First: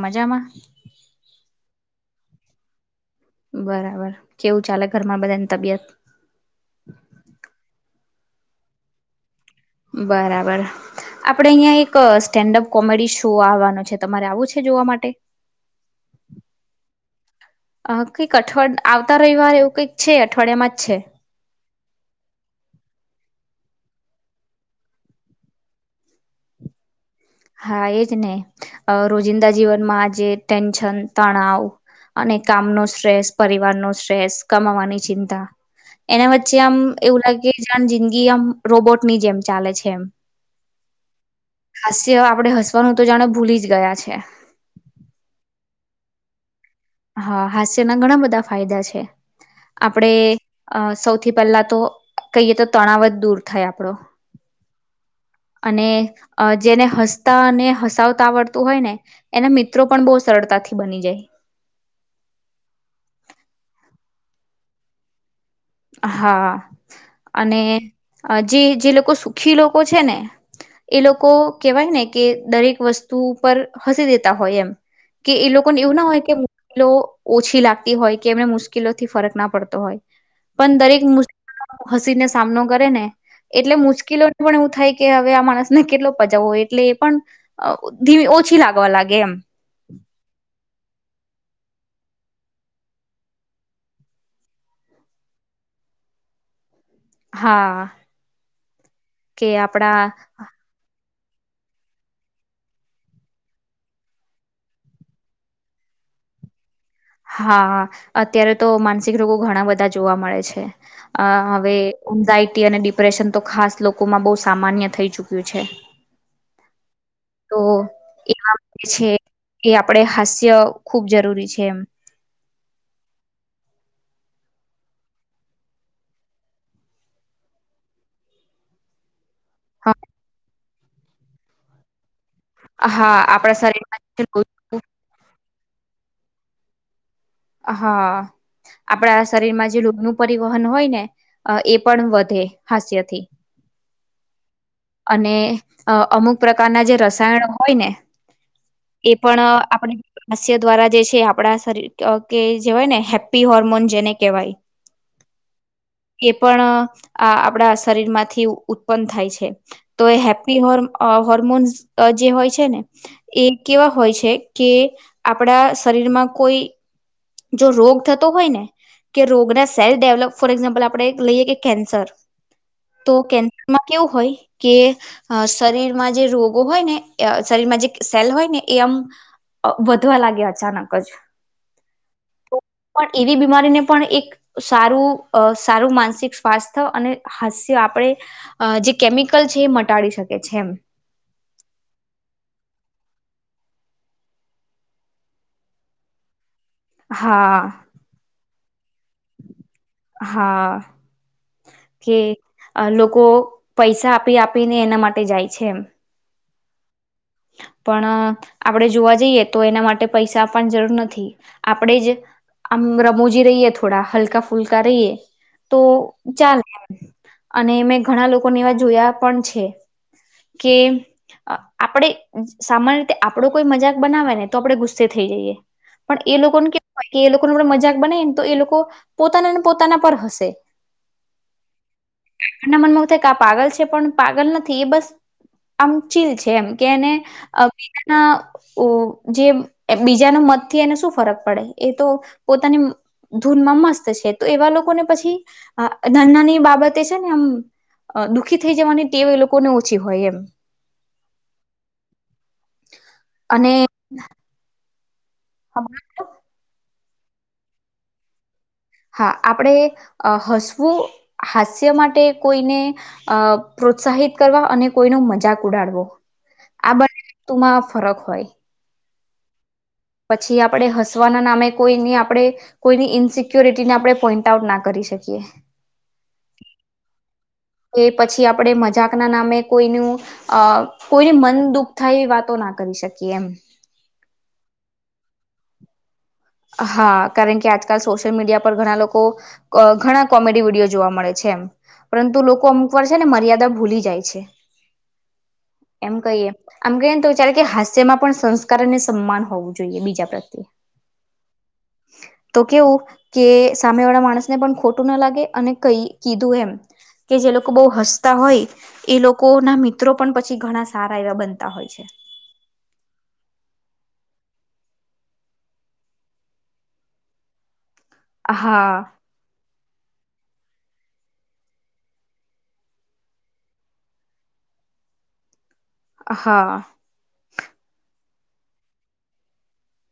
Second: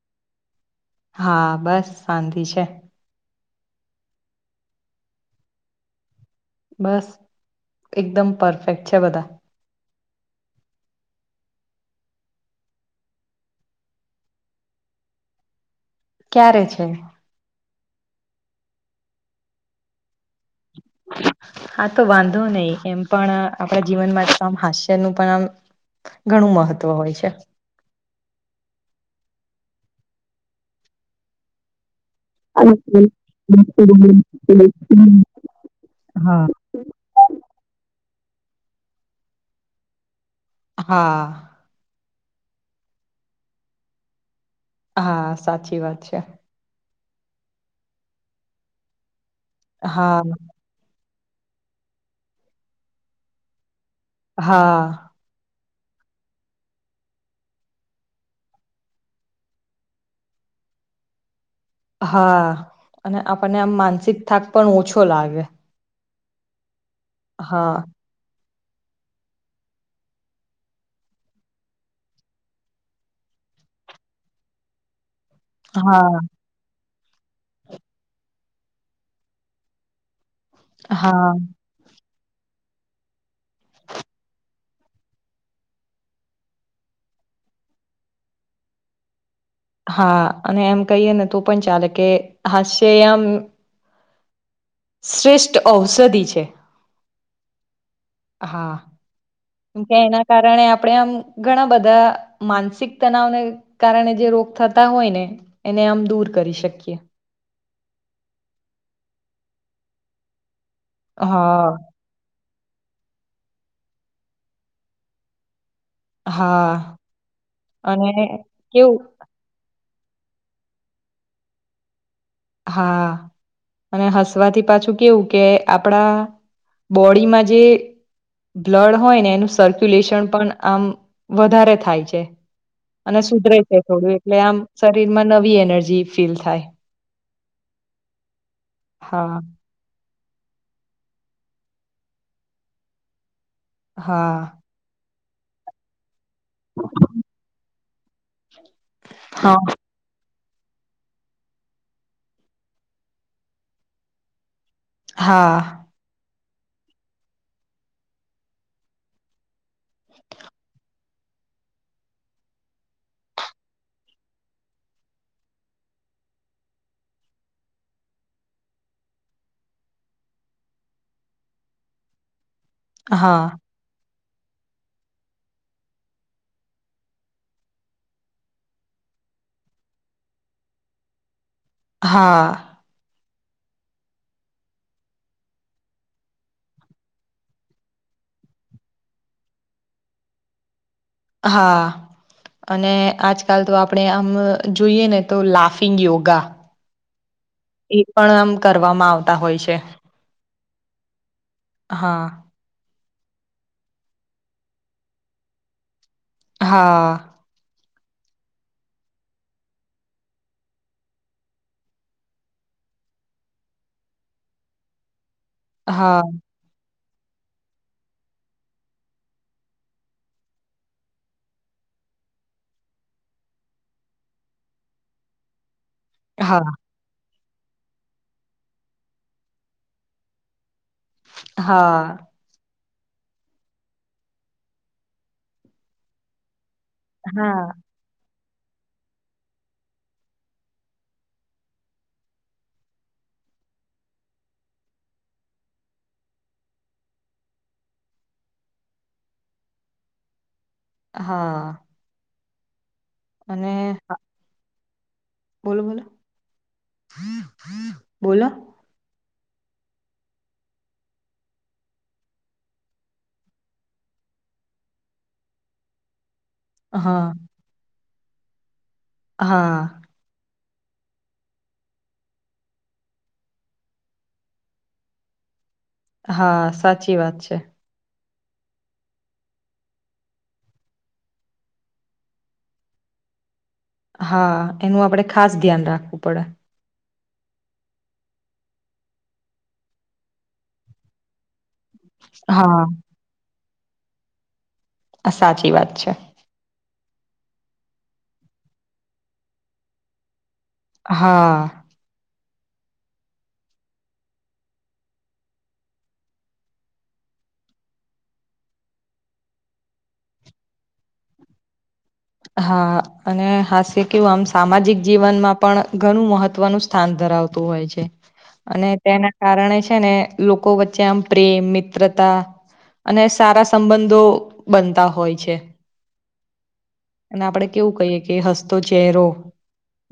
મજામાં હા બસ શાંતિ છે બરાબર કેવું ચાલે ઘરમાં બધાની તબિયત બસ એકદમ પરફેક્ટ છે બધા બરાબર આપડે અહિયાં એક સ્ટેન્ડઅપ કોમેડી શો આવવાનો છે તમારે આવું છે જોવા માટે ક્યારે છે અ કંઈક અઠવાડ આવતા રવિવાર એવું કંઈક છે અઠવાડિયામાં જ છે હા તો વાંધો નહી એમ પણ આપણા જીવનમાં તો આમ હાસ્યનુંું પણ આમ ઘણું મહત્વ હોય છે હા એજ ને રોજિંદા જીવનમાં આજ ટેન્શન તણાવ અને કામ ન સ્ટ્રેસ પરિવાર નો સ્ટ્રેસ કમાવાની ચિંતા એના હા વચ્ચે આમ એવું લાગે જે જિંદગી આમ રોબોટની જેમ ચાલે છે એમ હા જે આપડે હસવાનું તો જાણો ભૂલી જ ગયા છે હા સાચી વાત છે હા હાસ્યના ઘણા બધા ફાયદા છે આપણે હા સૌ ૌ થી પહેલા તો કહીએ તો તણાવ જ દૂર થાય આપડો હા અને જેને હસતા અને હસાવતા આવડતું હોય ને એના મિત્રો પણ બહુ સરળતા તાથી બની જાય હા અને આપણને આમ માનસિક થાક પણ ઓછો લાગે હા અને હા જે જે લોકો સુખી લોકો છે ને એ લોકો કેહેવાય ને કે દરેક વસ્તુ ઉપર હસી દેતા હોય એમ કે એ લોકોને એવું ના હા હોય કેલો ઓછી લાગતી હોય કે એમને મુશ્કેલોથી ફરક ના પડતો હોય પણ દરેક મુશ હા હસીને સામનો કરે ને એટલે મુશ્કેલોને પણ એવું થાય કે હવે આ માણસને કેટલો પજાવો એટલે એ પણ ધીમ ઓછી લાગવા લાગે એમ હા અને એમ કહીએ ને તો પણ ચાલે કે હશે એમ શ્રેષ્ઠ ઔષધિ છે હા હા કેમ કે એના કારણે આપણેે આમ ઘણા બધા માનસિક તનાવને કારણે જે રોગ થતા હોય ને એને આમ દૂર કર કરી શકીએ હા અત્યારે તો માનસિક રોગો ઘણા બધા જોવા મળે છે આ હા, હવે ઊંઢાઈ અને ડિપ્રેશન તો ખાસ લોકોમાં બહુ સામાન્ય થઈ ચુક્યું છે હા તો અને એ કેવું છે એ આમ આપણે હાસ્ય ખૂબ જરૂરી છે એમ હા અને હસવાથી પાછું કેવું કે આપણા બોડીમાં જે બ્લડ હોય ને એનું સર્ક્યુલેશન પણ આમ વધારે થાય છે હા અને આપણા સુધરે છે શરીરમાં થોડું એટલે આમ શરીર માં નવી એનર્જી ફીલ થાય હા આપણા હા, શરીરમાં જે રોગનું પરિવહન હોય ને એ પણ વધે હાસ્યથી હા અને અમુક પ્રકારના જે રસાયણ હોય ને એ પણ હા, આપણે હાસ્ય દ્વારા જે છે આપડા શરીર કે જેવાય ને હેપ્પી હોર્મોન જેને કહેવાય હા એ પણ આ આપણા શરીરમાંથી ઉત્પન્ન થાય છે તો એ હેપ્પી હો હોર્મોન્સ જે હોય છે ને એ કેવા હોય છે કે કે આપડા શરીરમાં કોઈ જો રોગ થતો હોય ને કે રોગના સેલ્ફ ડેવલપ ફોર એક્ઝામ્પલ આપણે લઈએ કે કેન્સર તો હા, કેન્સરમાં કેવું હોય કે શરીરમાં જે રોગો હોય ને શરીરમાં જે સેલ હોય ને એ આમ વધવા લાગ્યા અચાનક જ હા પણ એવી બીમારીને પણ એક સારું સારું માનસિક સ્વાસ્થ્ય અને હાસ્ય આપણે જે કેમિકલ છે એ મટાડી શકે છે એમ હા અને આજકાલ તો આપણે આમ જોઈએ ને તો લાફિંગ યોગા હા એ પણ આમ કરવામાં આવતા હોય છે હમમ કે હા, લોકો પૈસા આપી આપીને એના માટે જાય છે એમ હા પણ આપણેે જોવા જઈએ તો એના માટે પૈસા આપવાની જરૂર નથી આપણેે જ આમ રમોજી રહીએ થોડા હલકા ફુલ્કા રહીએ તો હા, ચાલે અને મેં ઘણા લોકોને એવા જોયા પણ છે કેમ આપણેે સામાન્ય રીતે આપડો કોઈ મજાક બનાવે ને તો આપડે ગુસ્સે થઈ જઈએ પણ એ લોકોને હા, કે એ લોકો મજાક બને ને તો એ લોકો પોતાના ને પોતાના પર હશે હા એના મનમાં આ પાગલ છે પણ પાગલ નથી એ બસ આમ ચીલ છે એમ કેને અમ હા, બીના ઓ જે બીજાના મતથી એને શું ફરક પડે એ તો પોતાની ધૂન મસ્ત છે તો એવા લોકોને પછી ધનાની બાબતે છે ને આમ અ દુઃખી થઈ જવાની તે એ લોકોને ઓછી હોય એમ હા અને આ બોલો બોલો બોલો આપણે હસવું હાસ્ય માટે કોઈને પ્રોત્સા અને કોઈ ન મજાક ઉડાડવો આ બંને હા, વસ્તુમાં ફરક હોય હા પછી આપણે હસવાના નામે કોઈની આપણે કોઈની ઇનસિક્યોરિટીને આપણે પોઈન્ટ આઉટ ના કરી શકીએ હા સાચી વાત છે કે પછી આપણે મજાકના નામે કોઈનું કોઈને મન દુઃખ થાય એવી વાતો ના કરી શકીએ કેમ હા એનું આપડે ખાસ ધ્યાન રાખવું પડે હા કારણ કે આજકાલ સોશિયલ મીડિયા પર ઘણા લોકો ઘણા કોમેડી વિડીિયો જોવા મળે છે એમ પરંતુ લોકો હા અમુક વાર છે ને મર્યાદા ભૂલી જાય છે આ સાચી વાત છે એમ કહીએ આમ કહીએ ને તો વિચારે કે હાસ્યમાં પણ સંસ્કાર અને સન્માન હોવું જોઈએ બીજા પ્રત્યે હા તો કેવું કે સામે વાળા માણસ ને પણ ખોટું ના લાગે અને કઈ કીધું એમ કે જે લોકો બહુ હસતા હોય એ લોકો ના મિત્રો પણ પછી ઘણા સારા એવા બનતા હોય છે હા અને હાસ્ય કેવું આમ સામાજિક જીવનમાં પણ ઘણું મહત્વનું સ્થાન ધર થતું હોય છે અને હા તેના કારણે છે ને લોકો વચ્ચે આમ પ્રેમ મિત્રતા અને સારા સંબંધો બનતા હોય છે હા અને આપડે કેવું કહીએ કે હસતો ચહેરો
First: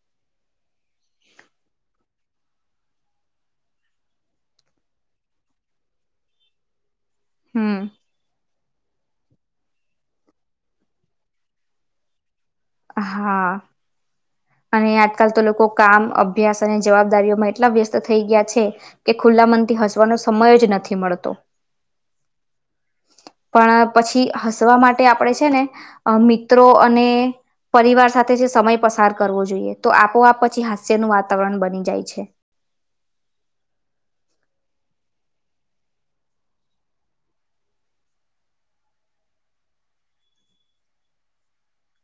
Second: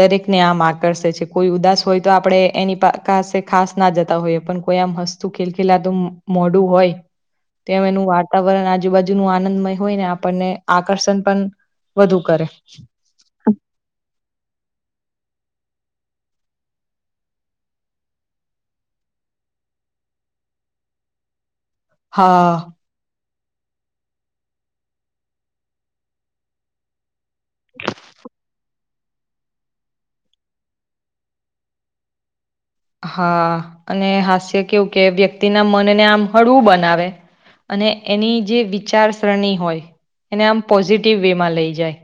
દરેકને આમ આકર્ષે છે કોઈ ઉદાસ હોય તો આપડે એની પાસે ખાસ ના જતા હોઈએ પણ કોઈ આમ હસ્તું ખિલખિલા તુ મોઢું હોય તેમ હમ એનું વાતાવરણ આજુબાજુ નુ આનંદમય હોય ને આપણને આકર્ષણ પણ વધુ કરે હા અને આજકાલ તો લોકો કામ અભ્યાસ અને જવાબદારીઓમાં એટલા વ્યસ્ત થઈ ગયા છે કે ખુલ્લા મન થી હસવાનો સમય જ નથી મળતો હા પણ પછી હસવા માટે આપણે છે ને મિત્રો અને પરિવાર સાથે જે સમય પસાર કરવો જોઈએ તો આપોઆપ પછી હાસ્યનું વાતાવરણ બની જાય છે હા અને હાસ્ય કેવું કે વ્યક્તિના મનને આમ હળવું બનાવે અને એની જે વિચારસરણી હોય એને આમ પોઝિટિવ વે માં લઈ જાય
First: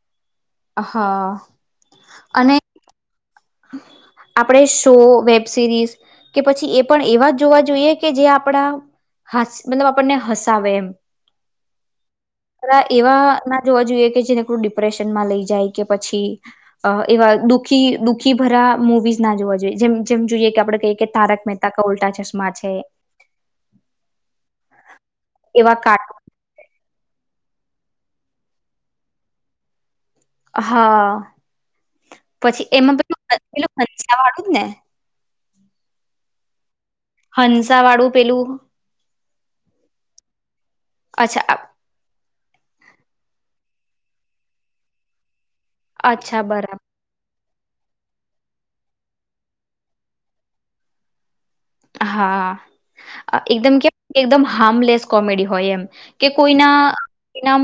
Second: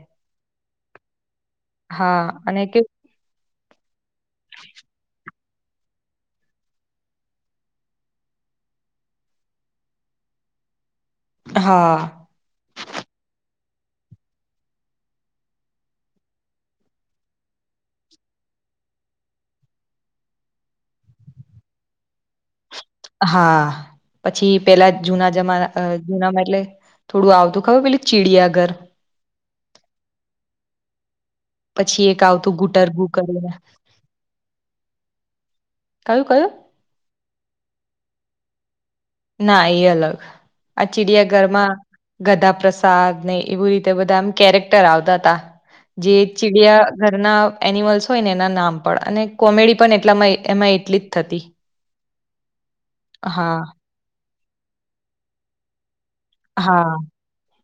હા હા અને કે આપણેે શો વેબ સિરીઝ કે પછી એ પણ એવા જોવા જોઈએ કે જે આપડા હ મતલબ આપણને હસાવે એમ હા એવા જોવા જોઈએ કે ડિપ્રેશનમાં લઈ જાય કે પછી એવા દુઃખી દુખી આખી ભરા મુવીઝ ના જોવા જોઈએ જેમ જેમ જોઈએ કે આપણે કહીએ કે તારક મહેતા ક ઉલ્ટા ચશ્મા છે હા પછી પેલા જૂના એવા જમાના કાર્ટૂન જૂનામાં એટલે થોડું આવતું ખબર પેલુ ચીડિયાઘર હા પછી એક આવતું પછી એમાં ગુટરગુ પલું કરીને પેલું કચરા વાળું જ ને કયું કયું હંસા વાળું પેલું ના એ અલગ આ ચિડિયા અચ્છા ઘરમાં ગધા પ્રસાદ ને એવું રીતે બધા એમ કેરેક્ટર આવતા હતા જે અચ્છા બરાબર ચીડિયા ઘરના એનિમલ્સ હોય ને એના નામ પણ અને કોમેડી પણ એટલામાં એમાં એટલી જ થતી હા હા, એકદમ કે એકદમ હાર્મલેસ કોમેડી હોય એમ કે કોઈના હા, કો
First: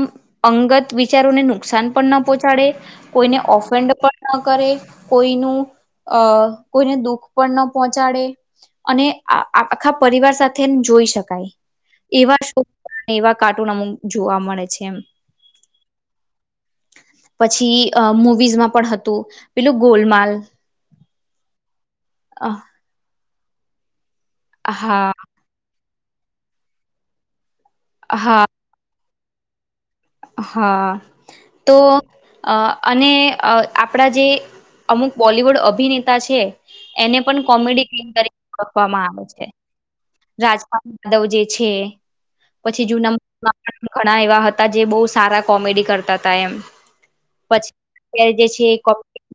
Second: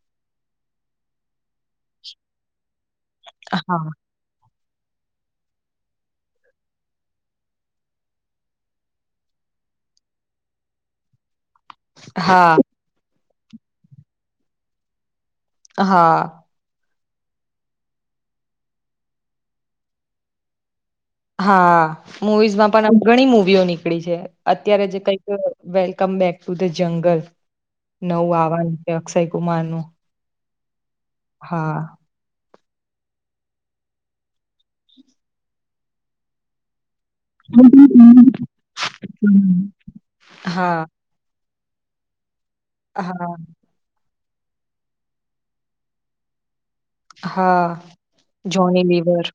અંગત વિચારોને નુકસાન પણ ના પહોંચાડે કોઈને હા, ઓફેન્ડ પણ કરે કોઈનું અ કોઈને દુઃખ પણ ન પહોંચાડે અને આખા પરિવાર સાથે જોઈ શકાય એવા હા, શો એવા કાર્ટૂન અમુક જોવા મળે છે એમ હા પછી અ મુવીઝમાં પણ હતું પેલું ગોલમાલ હા મુવીઝમાં પણ ઘણી મુવીઓ નીકળી છે અત્યારે જે હા કઈક વ ક બેક ટુ ધ જંગલ નવું હા આવવાનું છે અક્ષય કુમાર નું હા તો હા અ અને આપણા જે અમુક બોલિવુડ અભિનેતા છે એને પણ કોમેડી ક તરીકે ઓવામાં આવે છે રાજપાલ હા, યાદવ જે પછી જૂના હા, ઘણા એવા હતા હતા જે બહુ સારા કોમેડી કરતા હતા એમ હા, પછી અત જે છે જોની કો લીવર.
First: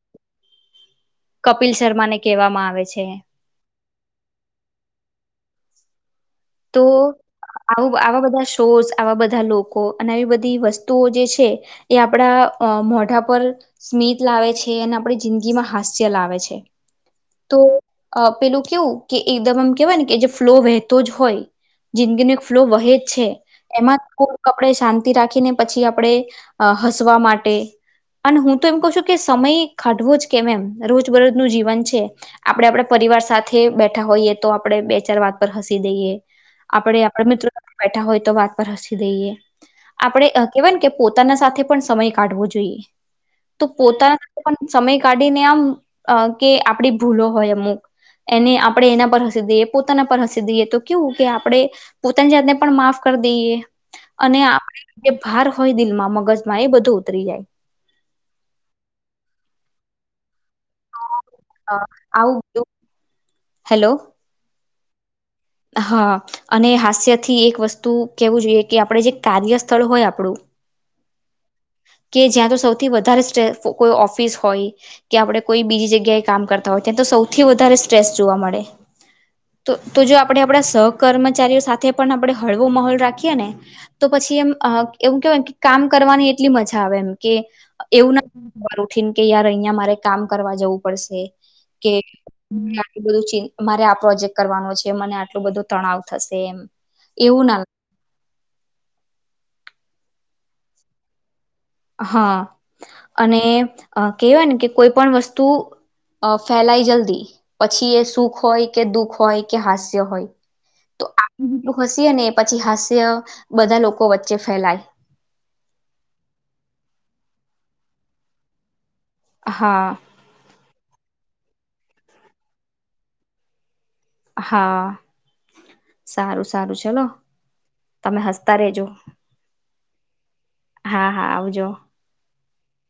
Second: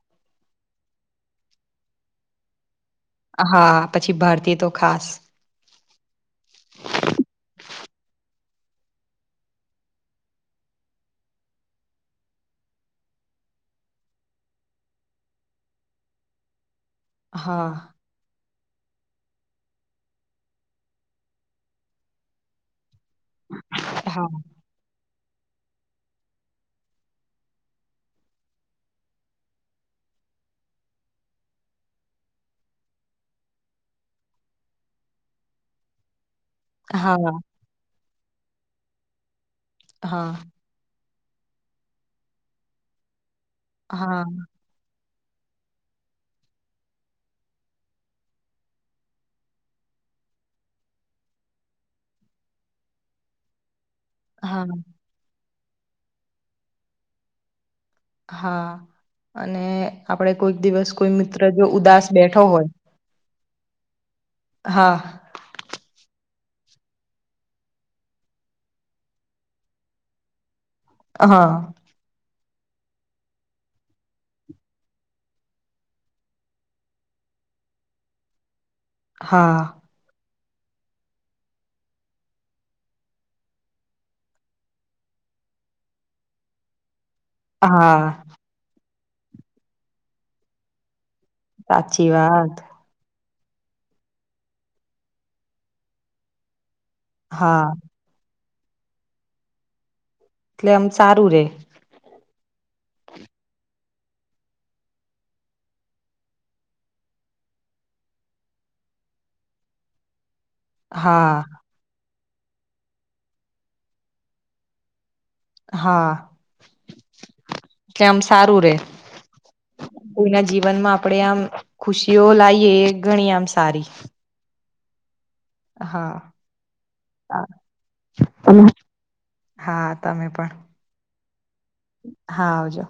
કપિલ શર્મા ને કહેવામાં આવે છે હા પછી ભારતીય તો ખાસ તો આયુ આવા બધા શોર્સ આવા બધા લોકો અને આવી બધી વસ્તુઓ જે છે એ આપડા અ મોઢા પર સ્મિત લાવે છે અને આપણી જિંદગી માં હાસ્ય લાવે છે તો હા અ પેલું કેવું કે એકદમ આમ કેવાય ને કે જે ફ્લો વહેતો જ હોય જિંદગી ન ફ્લો વહે જ છે એમાં હા કપડ શાંત રાખીને પછી આપણે હસવા માટે અને હું તો એમ કહ છું કે સમય ઘાઢવો જ કેમ એમ રોજ બરોજ ન જીવન છે આપડે આપડ પરિવાર સાથે બેઠા હોઈએ તો આપડણે બે ચાર વાત પર હસી દઈએ આપડ આપડ હા મિત્રો બેઠા હોય તો વાત પર હસી દઈએ આપડે હા કેવાય કે પોતાના સાથે પણ સમય કાઢવો જોઈએ તો હા પોતાના પણ સમય કાઢીને આમ કે આપડી ભૂલો હોય અમુક એને આપડણે એના પર હસી દઈએ પોતાના પર હસી દઈએ તો ક્યું કી આપણે પોતાની જાતને પણ માફ કરી દઈએ અને આપ હા બાર થય દિલમાં મગજમાં એ બધું ઉતરી જાય હા અને આપડે કોઈક દિવસ કોઈ મિત્ર જો અ ઉદાસ આવું બેઠો બધું હોય હેલો હા હા અને હાસ્ય થી એક વસ્તુ કેવું જોઈએ કે આપણે જે કાર્યસ્થળ હોય આપણું હા કે જ્યાં તો સૌથી વધારે સ કોઈ ઓફિસ હોય કે આપણે કોઈ બીજી જગ્યાએ કામ કરતા હોય ત્યા સૌથી વધારે સ્ટ્રેસ જોવા મળે હા જો આપ આપણે આપણા સહ કર્મચારીઓ સાથે પણ આપણે હળવો માહોલ રાખીએ ને તો પછી એમ એવું કે કામ કરવાની એ એટલી મજા આવે એમ કે એવું હા નથી ખબર ઉઠીને કે યાર અહિયાં મારે કામ કરવા જવું પડશે કે સાચી વાત આપડું બધું છે મારે આ પ્રોજેક્ટ કરવાનો છે મને આટલું બધું તણાવ થશે એમ એવું ના હા એટલે આમ સારું રે હા અને કેહેવાય ને કે કોઈ પણ વસ્તુ અ ફેલાય જલ્દી પછી એ સુખ હોય કે દુઃખ હોય કે હાસ્ય હોય તો હા આું જેટલું હસીએ ને પછી હાસ્ય બધા લોકો વચ્ચે ફેલાય હા કેમ આમ સારું રે હા કોઈના જીવનમાં આપણેે આમ ખુશીઓ લાઈએ ગણી આમ સારી હા હા સારું સારું ચલો તમે હસતા રેજો હા તમે પણ હા હા આવું જો હા આવજો